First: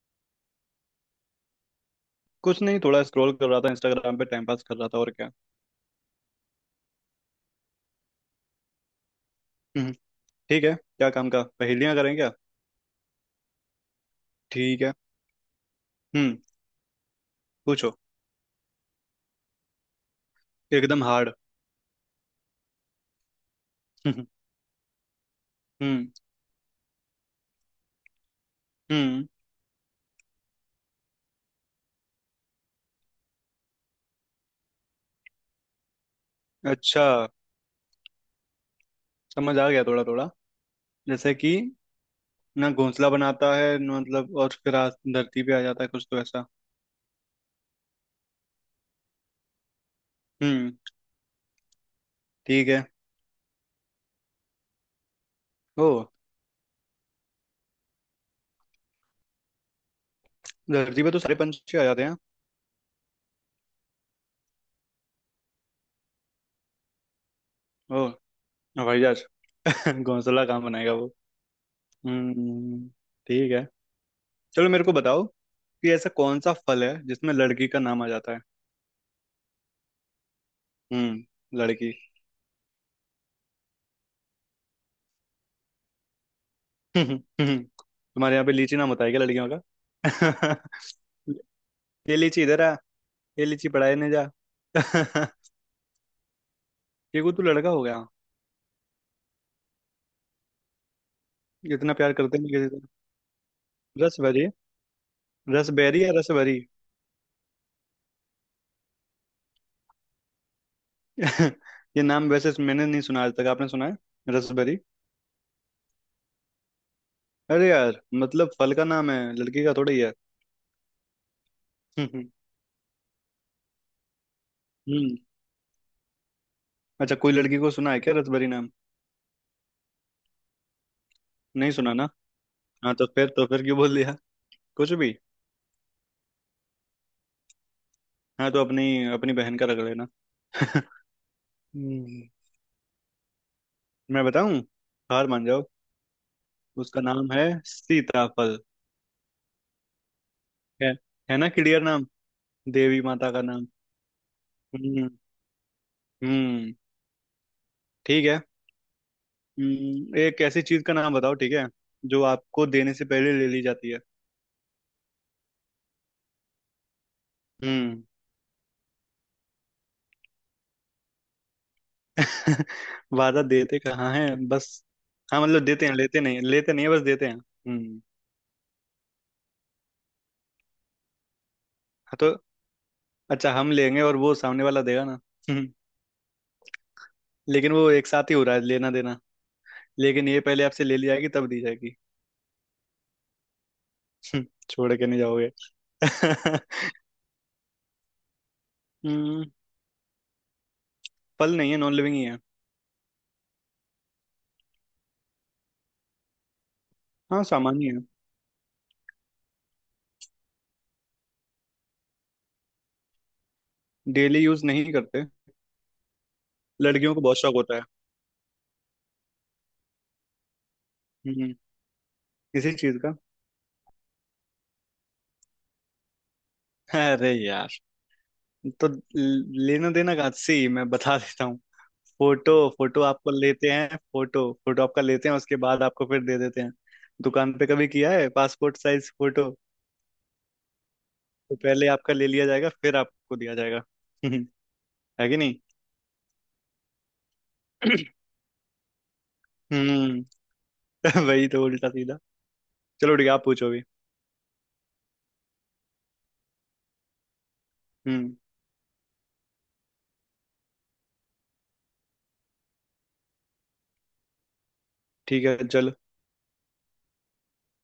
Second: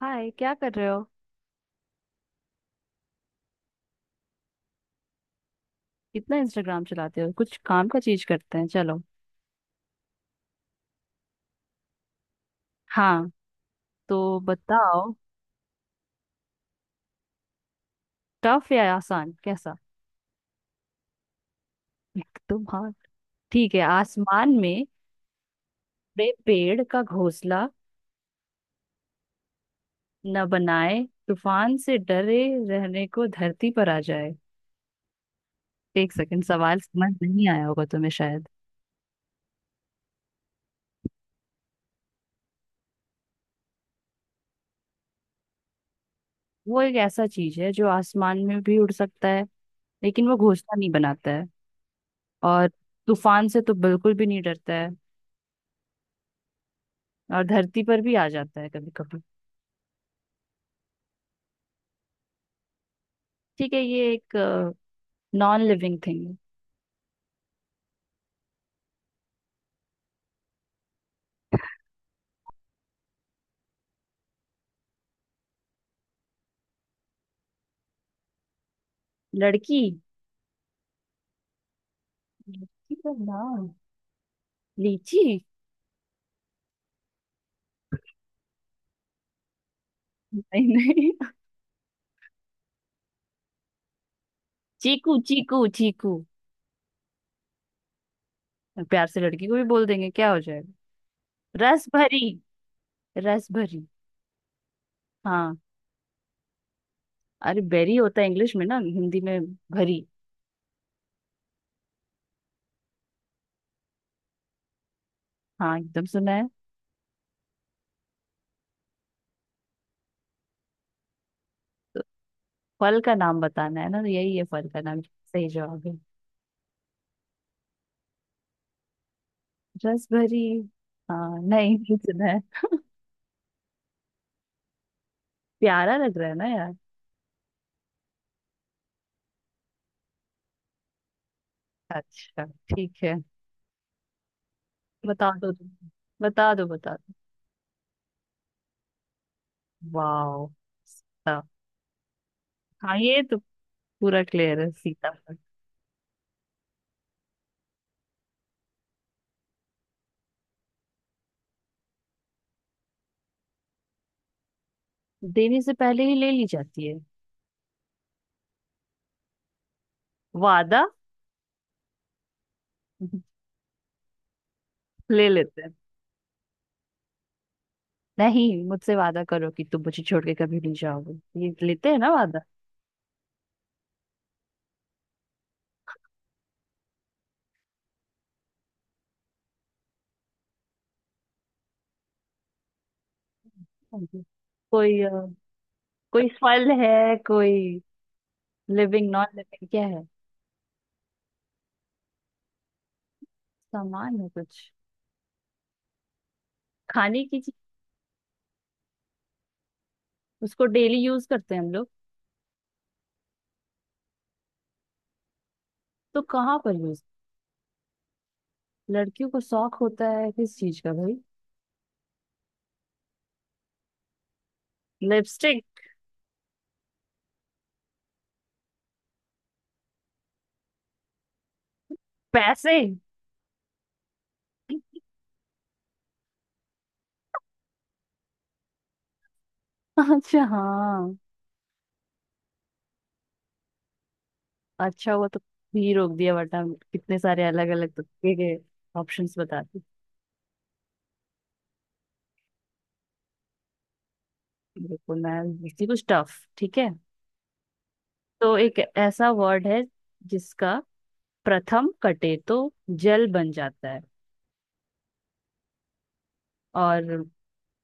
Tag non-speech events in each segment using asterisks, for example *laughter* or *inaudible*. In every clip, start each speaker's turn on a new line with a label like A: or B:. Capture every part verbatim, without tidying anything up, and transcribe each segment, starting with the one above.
A: हाय, क्या कर रहे हो।
B: कुछ नहीं, थोड़ा स्क्रॉल कर रहा था। इंस्टाग्राम पे टाइम पास कर रहा था। और क्या।
A: इतना इंस्टाग्राम चलाते हो, कुछ काम का चीज करते हैं। चलो
B: हम्म। ठीक है, क्या काम का, पहेलियां करें क्या?
A: हाँ, तो
B: ठीक है।
A: बताओ
B: हम्म। पूछो।
A: टफ या आसान कैसा।
B: एकदम हार्ड।
A: *laughs* तुम हाँ। ठीक है,
B: हम्म।
A: आसमान में बड़े पेड़ का घोंसला
B: हम्म।
A: न बनाए, तूफान से डरे, रहने को धरती पर आ जाए। एक सेकंड, सवाल
B: अच्छा,
A: समझ नहीं आया होगा तुम्हें शायद।
B: समझ आ गया थोड़ा थोड़ा। जैसे कि ना घोंसला बनाता है, ना मतलब, और फिर आ- धरती पे आ जाता है, कुछ तो ऐसा।
A: वो एक ऐसा चीज है जो आसमान में भी उड़ सकता है, लेकिन वो
B: हम्म।
A: घोंसला नहीं बनाता है। और
B: ठीक है।
A: तूफान से तो बिल्कुल भी नहीं डरता है।
B: ओ।
A: और धरती पर भी आ जाता है कभी कभी।
B: धरती पे तो सारे पंछी आ जाते हैं।
A: ठीक है, ये एक नॉन लिविंग थिंग है।
B: ओ, हवाई जहाज। *laughs* घोंसला कहाँ बनाएगा वो। हम्म। ठीक है। चलो, मेरे को बताओ कि ऐसा कौन सा फल है जिसमें लड़की का नाम आ जाता है?
A: लड़की,
B: हम्म, लड़की।
A: लड़की का नाम लीची।
B: *laughs* तुम्हारे यहाँ पे लीची नाम होता है क्या लड़कियों का?
A: नहीं नहीं।
B: *laughs* ये लीची इधर आ, ये लीची पढ़ाई नहीं जा।
A: चीकू
B: *laughs*
A: चीकू चीकू।
B: ये को तू लड़का हो गया।
A: प्यार से लड़की को भी बोल देंगे क्या हो जाएगा। रस
B: इतना प्यार
A: भरी।
B: करते नहीं किसी से।
A: रस भरी।
B: रस भरी।
A: हाँ।
B: रस बेरी या रस भरी?
A: अरे बेरी होता है इंग्लिश में, ना हिंदी में भरी।
B: *laughs* ये नाम वैसे मैंने नहीं सुना आज तक। आपने सुना है रस भरी?
A: हाँ, एकदम सुना है।
B: अरे यार, मतलब फल का नाम है, लड़की का थोड़ा ही है। *laughs*
A: फल का नाम बताना है ना, तो यही है फल का नाम,
B: हम्म।
A: सही जवाब है।
B: अच्छा, कोई लड़की को सुना है क्या रसभरी नाम?
A: रस भरी। हाँ,
B: नहीं
A: नहीं
B: सुना
A: नहीं
B: ना।
A: सुना है।
B: हाँ, तो फिर तो फिर क्यों बोल दिया कुछ भी?
A: प्यारा लग रहा है ना यार।
B: हाँ, तो अपनी अपनी बहन का रख लेना। *laughs* हम्म,
A: अच्छा, ठीक है।
B: मैं बताऊं। हार
A: बता
B: मान
A: दो
B: जाओ।
A: तुम। बता दो बता।
B: उसका नाम है सीताफल।
A: वाओ।
B: है। है
A: सीता।
B: ना क्लियर नाम,
A: हाँ,
B: देवी
A: ये
B: माता
A: तो
B: का नाम।
A: पूरा क्लियर है सीता
B: हम्म।
A: पर।
B: हम्म। ठीक है। हम्म, एक ऐसी चीज का नाम बताओ, ठीक है, जो आपको देने से पहले ले ली जाती है।
A: देने से पहले ही ले ली जाती है।
B: हम्म।
A: वादा।
B: *laughs*
A: *laughs*
B: वादा देते कहाँ है बस।
A: ले
B: हाँ,
A: लेते
B: मतलब
A: हैं।
B: देते हैं, लेते नहीं, लेते नहीं है, बस देते हैं। हम्म।
A: नहीं, मुझसे वादा करो कि तुम मुझे छोड़ के कभी नहीं जाओगे, ये लेते हैं ना
B: हाँ, तो
A: वादा।
B: अच्छा, हम लेंगे और वो सामने वाला देगा ना। हम्म, लेकिन वो एक साथ ही हो रहा है लेना देना। लेकिन ये पहले आपसे ले ली जाएगी तब दी जाएगी। *laughs*
A: जी।
B: हम्म, छोड़
A: कोई
B: के
A: अ,
B: नहीं जाओगे।
A: कोई फल
B: *laughs*
A: है, कोई लिविंग नॉन
B: हम्म।
A: लिविंग क्या है।
B: फल नहीं है, नॉन लिविंग ही है।
A: सामान है कुछ खाने की
B: हाँ,
A: चीज।
B: सामान्य है।
A: उसको डेली यूज करते हैं हम लोग।
B: डेली यूज नहीं करते।
A: तो कहाँ पर यूज।
B: लड़कियों को बहुत शौक होता है।
A: लड़कियों को शौक होता है किस चीज का भाई।
B: हम्म। इसी चीज का।
A: लिपस्टिक।
B: अरे यार, तो ल- लेना देना का सी मैं बता देता हूँ। फोटो।
A: पैसे।
B: फोटो आपको लेते हैं, फोटो फोटो आपका
A: *laughs*
B: लेते हैं, उसके बाद आपको फिर दे देते हैं। दुकान पे कभी किया है पासपोर्ट साइज फोटो?
A: अच्छा हाँ।
B: तो पहले आपका ले लिया जाएगा, फिर आपको दिया जाएगा। हम्म,
A: अच्छा हुआ
B: है कि
A: तो
B: नहीं?
A: ही रोक दिया, वरना कितने सारे अलग अलग
B: *clears throat*
A: तुक्के के ऑप्शंस बताती।
B: हम्म। *laughs* वही तो, उल्टा सीधा। चलो ठीक है, आप पूछो भी।
A: बिल्कुल, मैं पूछती कुछ टफ, ठीक है।
B: हम्म।
A: तो एक ऐसा वर्ड है जिसका प्रथम कटे तो जल बन जाता है,
B: ठीक है, चलो।
A: और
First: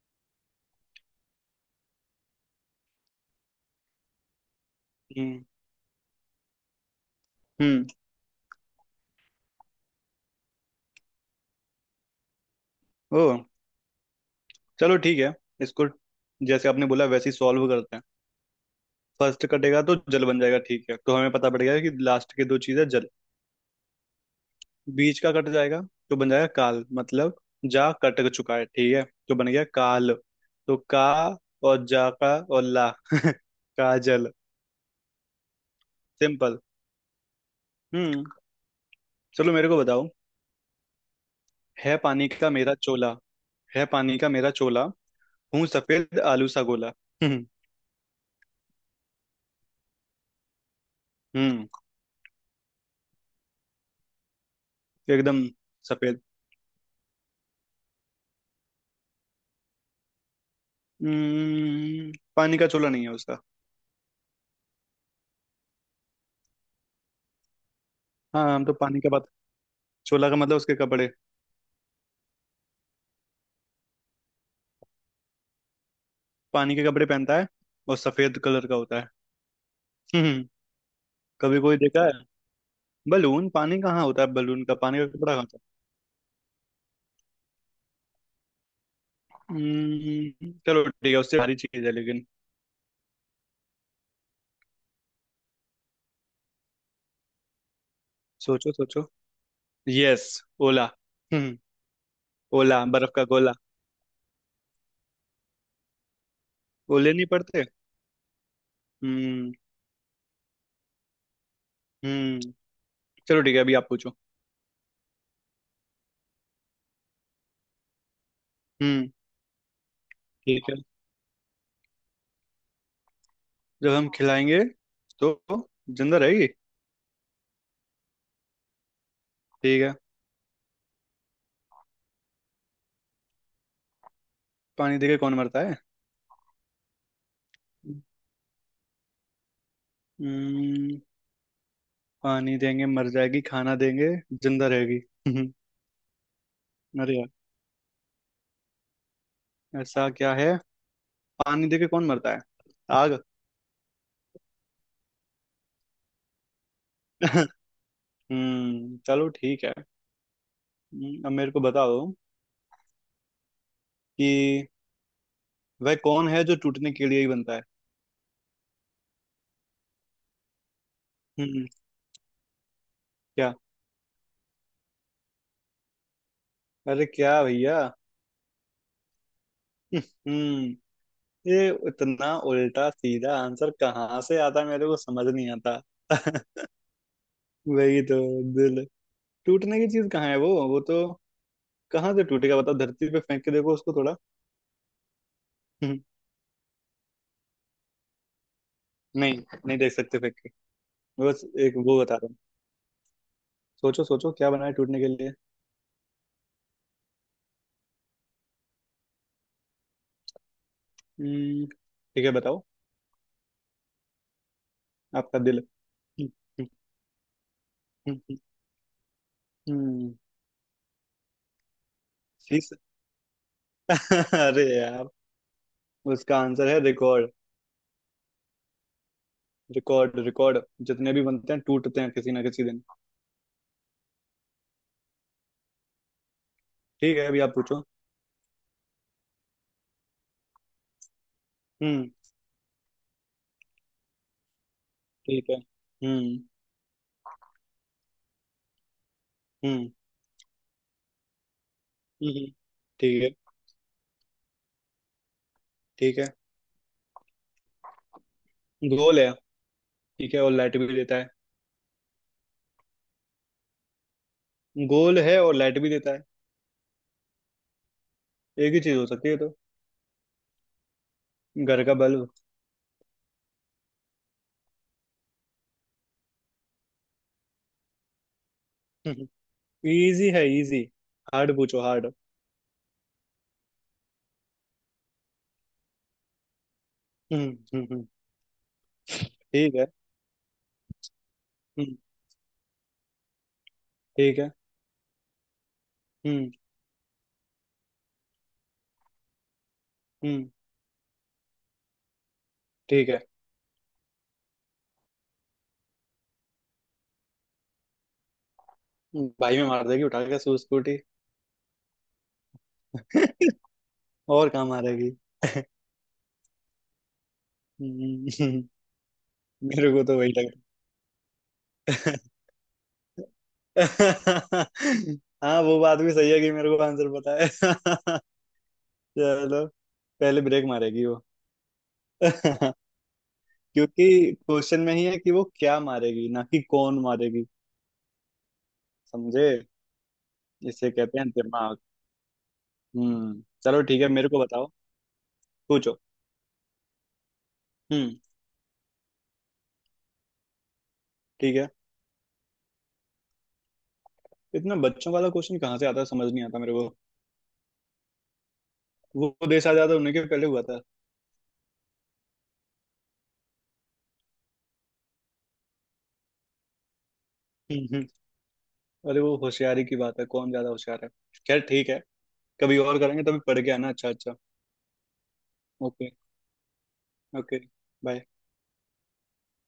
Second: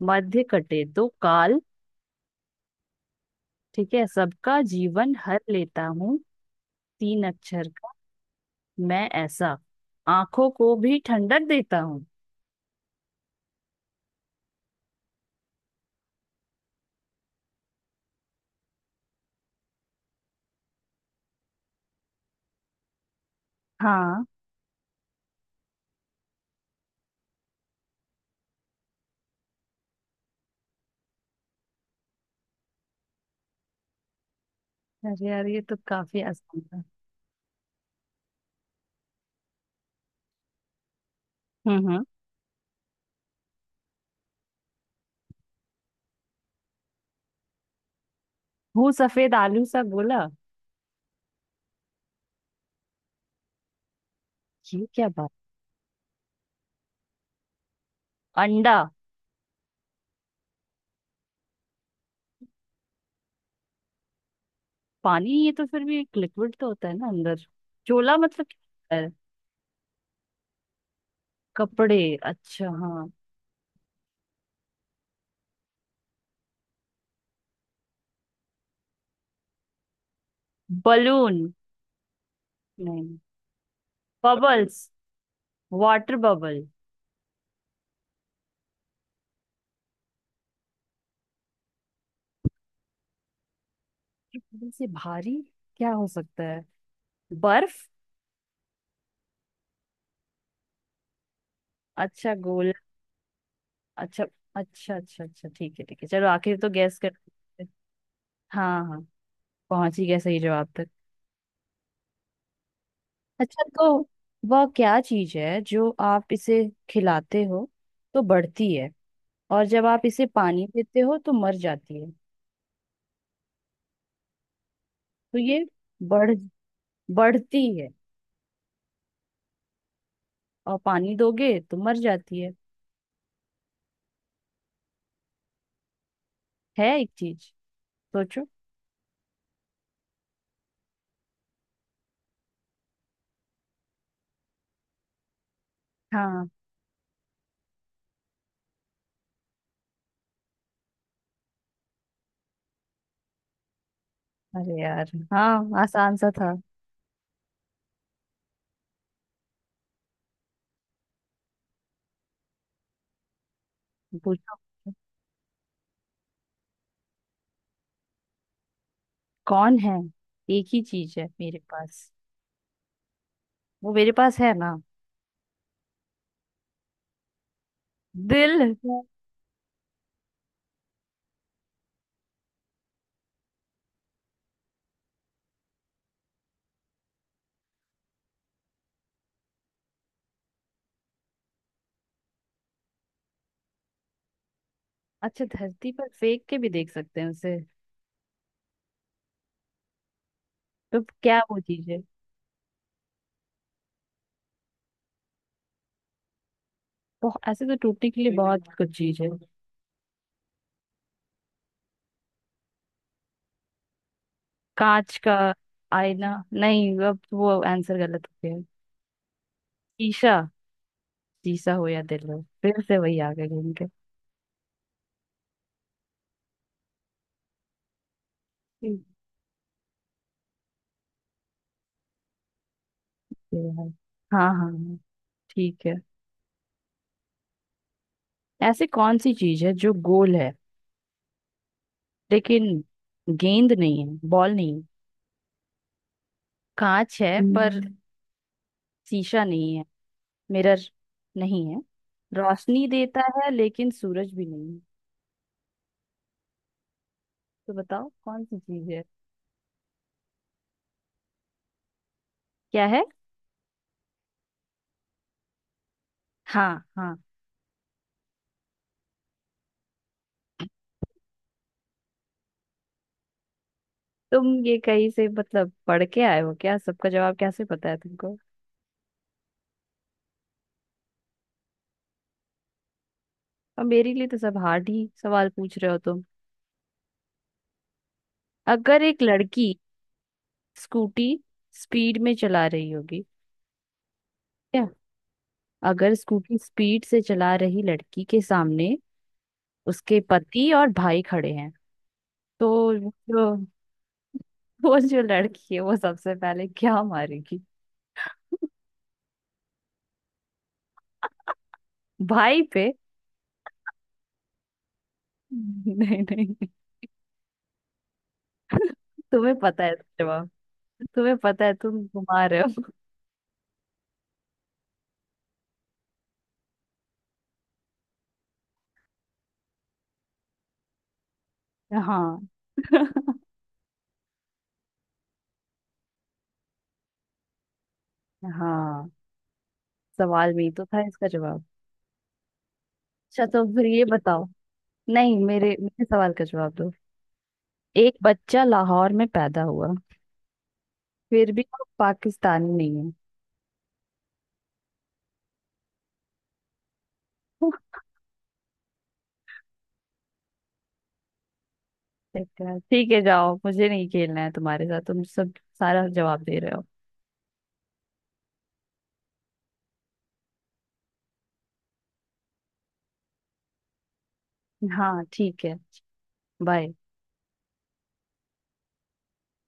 A: मध्य कटे तो काल। ठीक है, सबका जीवन हर
B: हम्म।
A: लेता हूँ। तीन अक्षर
B: हम्म।
A: का। मैं ऐसा आंखों को भी ठंडक देता हूँ।
B: ओ। चलो ठीक है, इसको जैसे आपने बोला वैसे ही सॉल्व करते हैं। फर्स्ट कटेगा तो जल बन जाएगा, ठीक है, तो हमें पता पड़ गया कि लास्ट के दो चीजें जल।
A: हाँ।
B: बीच का कट जाएगा, तो बन जाएगा काल, मतलब जा कट चुका है, ठीक है, तो बन गया काल। तो का, और जा का और ला। *laughs* काजल।
A: अरे यार ये तो काफी
B: सिंपल।
A: आसान था।
B: हम्म। चलो, मेरे को बताओ।
A: हम्म।
B: है
A: हम्म।
B: पानी का मेरा चोला, है पानी का मेरा चोला, हूँ सफेद आलू सा गोला। *laughs* हम्म।
A: हूँ सफेद आलू सा गोला।
B: हम्म।
A: ये क्या बात।
B: एकदम सफेद।
A: अंडा।
B: हम्म पानी का चोला नहीं है उसका।
A: पानी, ये तो फिर भी एक लिक्विड तो होता है ना अंदर। चोला मतलब
B: हाँ, हम तो
A: क्या
B: पानी
A: होता
B: का
A: है?
B: बात। चोला का मतलब उसके कपड़े।
A: कपड़े, अच्छा हाँ।
B: पानी के कपड़े पहनता है, और सफेद कलर का होता है। हम्म। हम्म,
A: बलून।
B: कभी कोई देखा है?
A: नहीं।
B: बलून पानी कहाँ होता है, बलून का
A: बबल्स।
B: पानी का कपड़ा कहाँ होता
A: वाटर बबल।
B: है? हम्म, चलो ठीक है, उससे भारी चीज है लेकिन।
A: बबल से भारी क्या हो सकता है। बर्फ।
B: सोचो सोचो। यस। ओला। हम्म
A: अच्छा गोल।
B: ओला, बर्फ का गोला।
A: अच्छा, अच्छा अच्छा अच्छा। ठीक है, ठीक है, चलो आखिर तो गैस कर।
B: ओले नहीं पड़ते।
A: हाँ हाँ।
B: हम्म।
A: पहुंच ही गया सही जवाब तक।
B: हम्म चलो ठीक है,
A: अच्छा,
B: अभी
A: तो
B: आप पूछो।
A: वह क्या चीज है जो आप इसे खिलाते हो तो बढ़ती है,
B: हम्म।
A: और जब आप इसे पानी
B: ठीक है।
A: देते हो तो मर जाती है।
B: जब हम खिलाएंगे तो
A: तो ये
B: जिंदा
A: बढ़
B: रहेगी।
A: बढ़ती है,
B: ठीक है।
A: और पानी दोगे तो मर जाती है।
B: पानी देके कौन मरता है?
A: है एक चीज, सोचो।
B: हम्म पानी देंगे मर जाएगी, खाना देंगे जिंदा रहेगी। *laughs*
A: हाँ।
B: अरे यार, ऐसा क्या है? पानी देके कौन मरता है? आग।
A: अरे यार हाँ, आसान सा था।
B: *laughs* हम्म चलो ठीक है। हम्म, अब मेरे को बताओ
A: पूछो।
B: कि वह कौन है जो टूटने के लिए ही बनता है?
A: कौन है। एक ही चीज है मेरे
B: हम्म।
A: पास।
B: क्या?
A: वो मेरे पास है ना।
B: अरे क्या भैया।
A: दिल है।
B: *laughs* हम्म ये इतना उल्टा सीधा आंसर कहाँ से आता है, मेरे को समझ नहीं आता। *laughs* वही तो, दिल। टूटने की चीज कहाँ है वो वो तो कहाँ से टूटेगा? बताओ, धरती पे फेंक के देखो उसको थोड़ा। *laughs*
A: अच्छा, धरती पर फेंक के भी देख सकते हैं उसे।
B: नहीं। नहीं देख सकते फेंक।
A: तो क्या
B: बस
A: वो
B: एक
A: चीज है,
B: वो बता रहा हूँ, सोचो सोचो, क्या बना है टूटने के लिए?
A: बहुत ऐसे तो टूटने के लिए बहुत कुछ चीज है।
B: हम्म। ठीक है, बताओ।
A: कांच का
B: आपका दिल। *laughs*
A: आईना।
B: हम्म।
A: नहीं, अब वो आंसर गलत हो
B: हम्म।
A: गया।
B: हम्म,
A: शीशा। शीशा हो या दिल हो
B: शीश।
A: फिर से वही आ गए घूम
B: *laughs* अरे यार, उसका आंसर है रिकॉर्ड।
A: के।
B: रिकॉर्ड रिकॉर्ड, जितने भी बनते हैं टूटते हैं किसी ना किसी दिन।
A: है हाँ हाँ हाँ, ठीक है।
B: ठीक है, अभी आप पूछो।
A: ऐसी कौन सी चीज है जो गोल है,
B: हम्म।
A: लेकिन गेंद नहीं है, बॉल नहीं है।
B: ठीक है। हम्म।
A: कांच है पर हम्म, शीशा नहीं है।
B: हम्म।
A: मिरर नहीं है।
B: हम्म,
A: रोशनी देता
B: ठीक है।
A: है, लेकिन सूरज भी नहीं है।
B: ठीक है।
A: तो बताओ कौन सी चीज है।
B: गोल है। ठीक है, और लाइट भी देता है।
A: क्या है।
B: गोल है और लाइट भी देता है।
A: हाँ हाँ।
B: एक ही चीज हो सकती है ये तो, घर का बल्ब।
A: तुम ये कहीं से मतलब पढ़ के आए हो क्या, सबका जवाब कैसे पता है तुमको।
B: *laughs* इजी है, इजी। हार्ड पूछो।
A: और मेरे लिए तो सब हार्ड ही सवाल पूछ रहे हो तुम।
B: हार्ड।
A: अगर एक लड़की
B: ठीक है।
A: स्कूटी
B: हम्म।
A: स्पीड में चला रही होगी।
B: ठीक है।
A: अगर
B: हम्म।
A: स्कूटी स्पीड से चला रही लड़की के सामने उसके
B: हम्म।
A: पति और भाई खड़े हैं, तो
B: ठीक
A: वो
B: है।
A: जो वो जो लड़की है वो सबसे पहले क्या मारेगी। *laughs*
B: हम्म, भाई में मार देगी उठा के, सूस स्कूटी।
A: भाई पे।
B: *laughs* और कहाँ मारेगी? *laughs*
A: नहीं नहीं।
B: हम्म,
A: तुम्हें पता है
B: मेरे को तो
A: इसका
B: वही
A: जवाब।
B: लग।
A: तुम्हें पता है, तुम घुमा रहे हो।
B: *laughs* हाँ, वो बात भी सही है कि मेरे को आंसर पता है। *laughs* चलो। पहले ब्रेक मारेगी वो।
A: हाँ।
B: *laughs*
A: *laughs*
B: क्योंकि क्वेश्चन में ही है कि वो क्या मारेगी, ना कि कौन मारेगी।
A: हाँ,
B: समझे?
A: सवाल में ही तो
B: इसे
A: था
B: कहते
A: इसका
B: हैं
A: जवाब।
B: दिमाग। हम्म
A: अच्छा, तो
B: चलो
A: फिर
B: ठीक
A: ये
B: है, मेरे को
A: बताओ।
B: बताओ।
A: नहीं, मेरे
B: पूछो।
A: मेरे सवाल का जवाब दो। एक
B: हम्म।
A: बच्चा लाहौर में पैदा हुआ, फिर
B: ठीक
A: भी
B: है।
A: वो पाकिस्तानी नहीं है।
B: इतना बच्चों वाला क्वेश्चन कहाँ से आता है, समझ नहीं आता मेरे को। वो देश आजाद होने के पहले हुआ था।
A: चक्कर, ठीक है, जाओ, मुझे नहीं खेलना है तुम्हारे साथ, तुम सब सारा जवाब दे रहे हो।
B: हम्म, हम्म। अरे, वो होशियारी की बात है, कौन ज्यादा होशियार है। खैर ठीक है, कभी और करेंगे, तभी पढ़ के आना। अच्छा अच्छा।
A: हाँ ठीक है।
B: ओके।
A: बाय।
B: ओके। बाय।